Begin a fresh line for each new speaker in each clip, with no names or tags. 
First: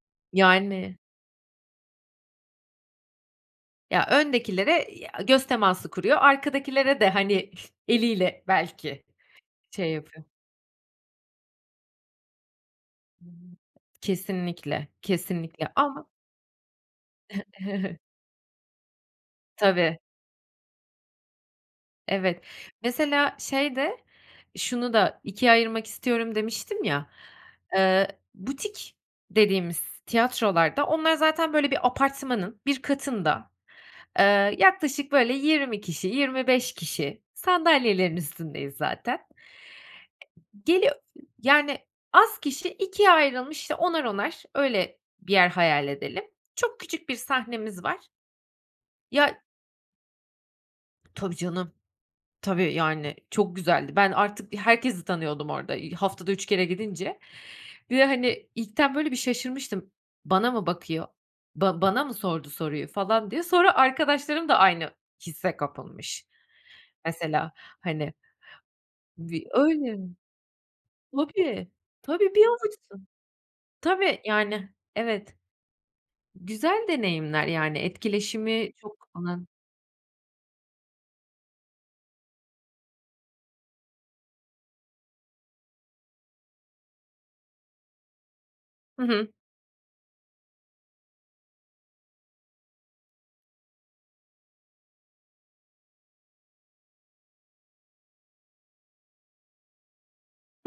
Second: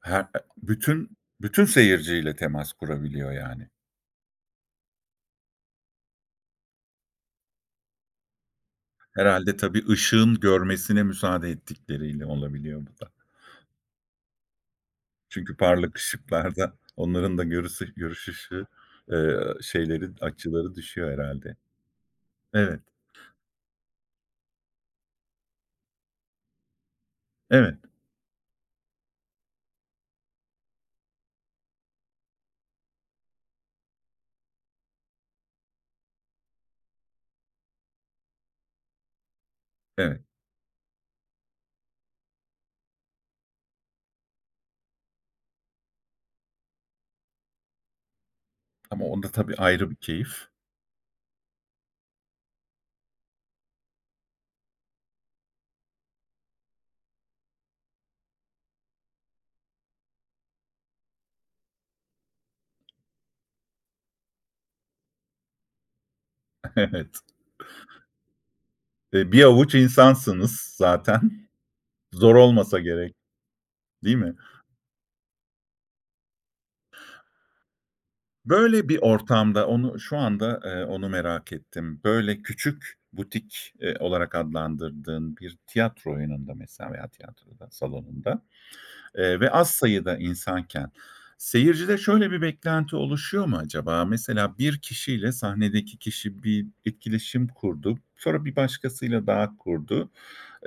Her e
Yani.
bütün, bütün seyirciyle temas kurabiliyor, yani.
Ya, öndekilere, eee, ya göz teması kuruyor, arkadakilere de, hani, eliyle belki,
Herhâlde, tabii
şey yapıyor.
ışığın görmesine müsaade ettikleriyle olabiliyor bu da.
Kesinlikle,
Çünkü
kesinlikle
parlak
ama
ışıklarda onların da görüs ı görüş ışığı, eee,
Tabii.
şeylerin, açıları düşüyor herhâlde.
Evet.
Evet.
Mesela, şeyde, şunu da 2'ye ayırmak istiyorum demiştim ya,
Evet.
ııı, butik dediğimiz tiyatrolarda onlar zaten, böyle, bir apartmanın bir katında, eee, yaklaşık böyle 20 kişi, 25 kişi sandalyelerin üstündeyiz zaten.
Evet.
Geli yani az kişi, 2'ye ayrılmış işte 10'ar 10'ar öyle, bir yer hayal edelim. Çok küçük bir sahnemiz var.
Ama onda,
Ya
tabii, ayrı bir keyif.
Tabii canım. Tabii, yani, çok güzeldi. Ben artık i herkesi tanıyordum orada, iii, haftada 3 kere gidince. Bir de, hani, ilkten böyle bir şaşırmıştım. Bana mı bakıyor, ba bana mı sordu soruyu falan diye. Sonra arkadaşlarım da aynı hisse kapılmış.
Evet.
Mesela, hani
E, bir
Di
avuç
öyle.
insansınız zaten.
Tabii, tabii
Zor
bir
olmasa
avuçsun.
gerek. Değil
Tabii,
mi?
yani evet. Güzel deneyimler yani, etkileşimi
Böyle bir
çok onun.
ortamda onu şu anda, eee, onu merak ettim. Böyle, küçük butik, eee, olarak adlandırdığın bir tiyatro oyununda mesela veya tiyatroda, salonunda,
Hı hı.
eee, ve az sayıda insanken seyircide şöyle bir beklenti oluşuyor mu acaba? Mesela bir kişiyle sahnedeki kişi bir etkileşim kurdu. Sonra bir başkasıyla daha kurdu.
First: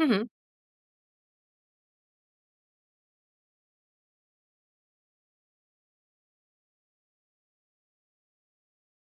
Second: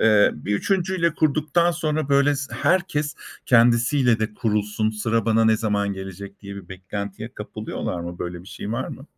Hı hı.
bir 3.'yle kurduktan sonra böyle s herkes kendisiyle de kurulsun, sıra bana ne zaman gelecek diye bir beklentiye kapılıyorlar mı? Böyle bir şey var mı?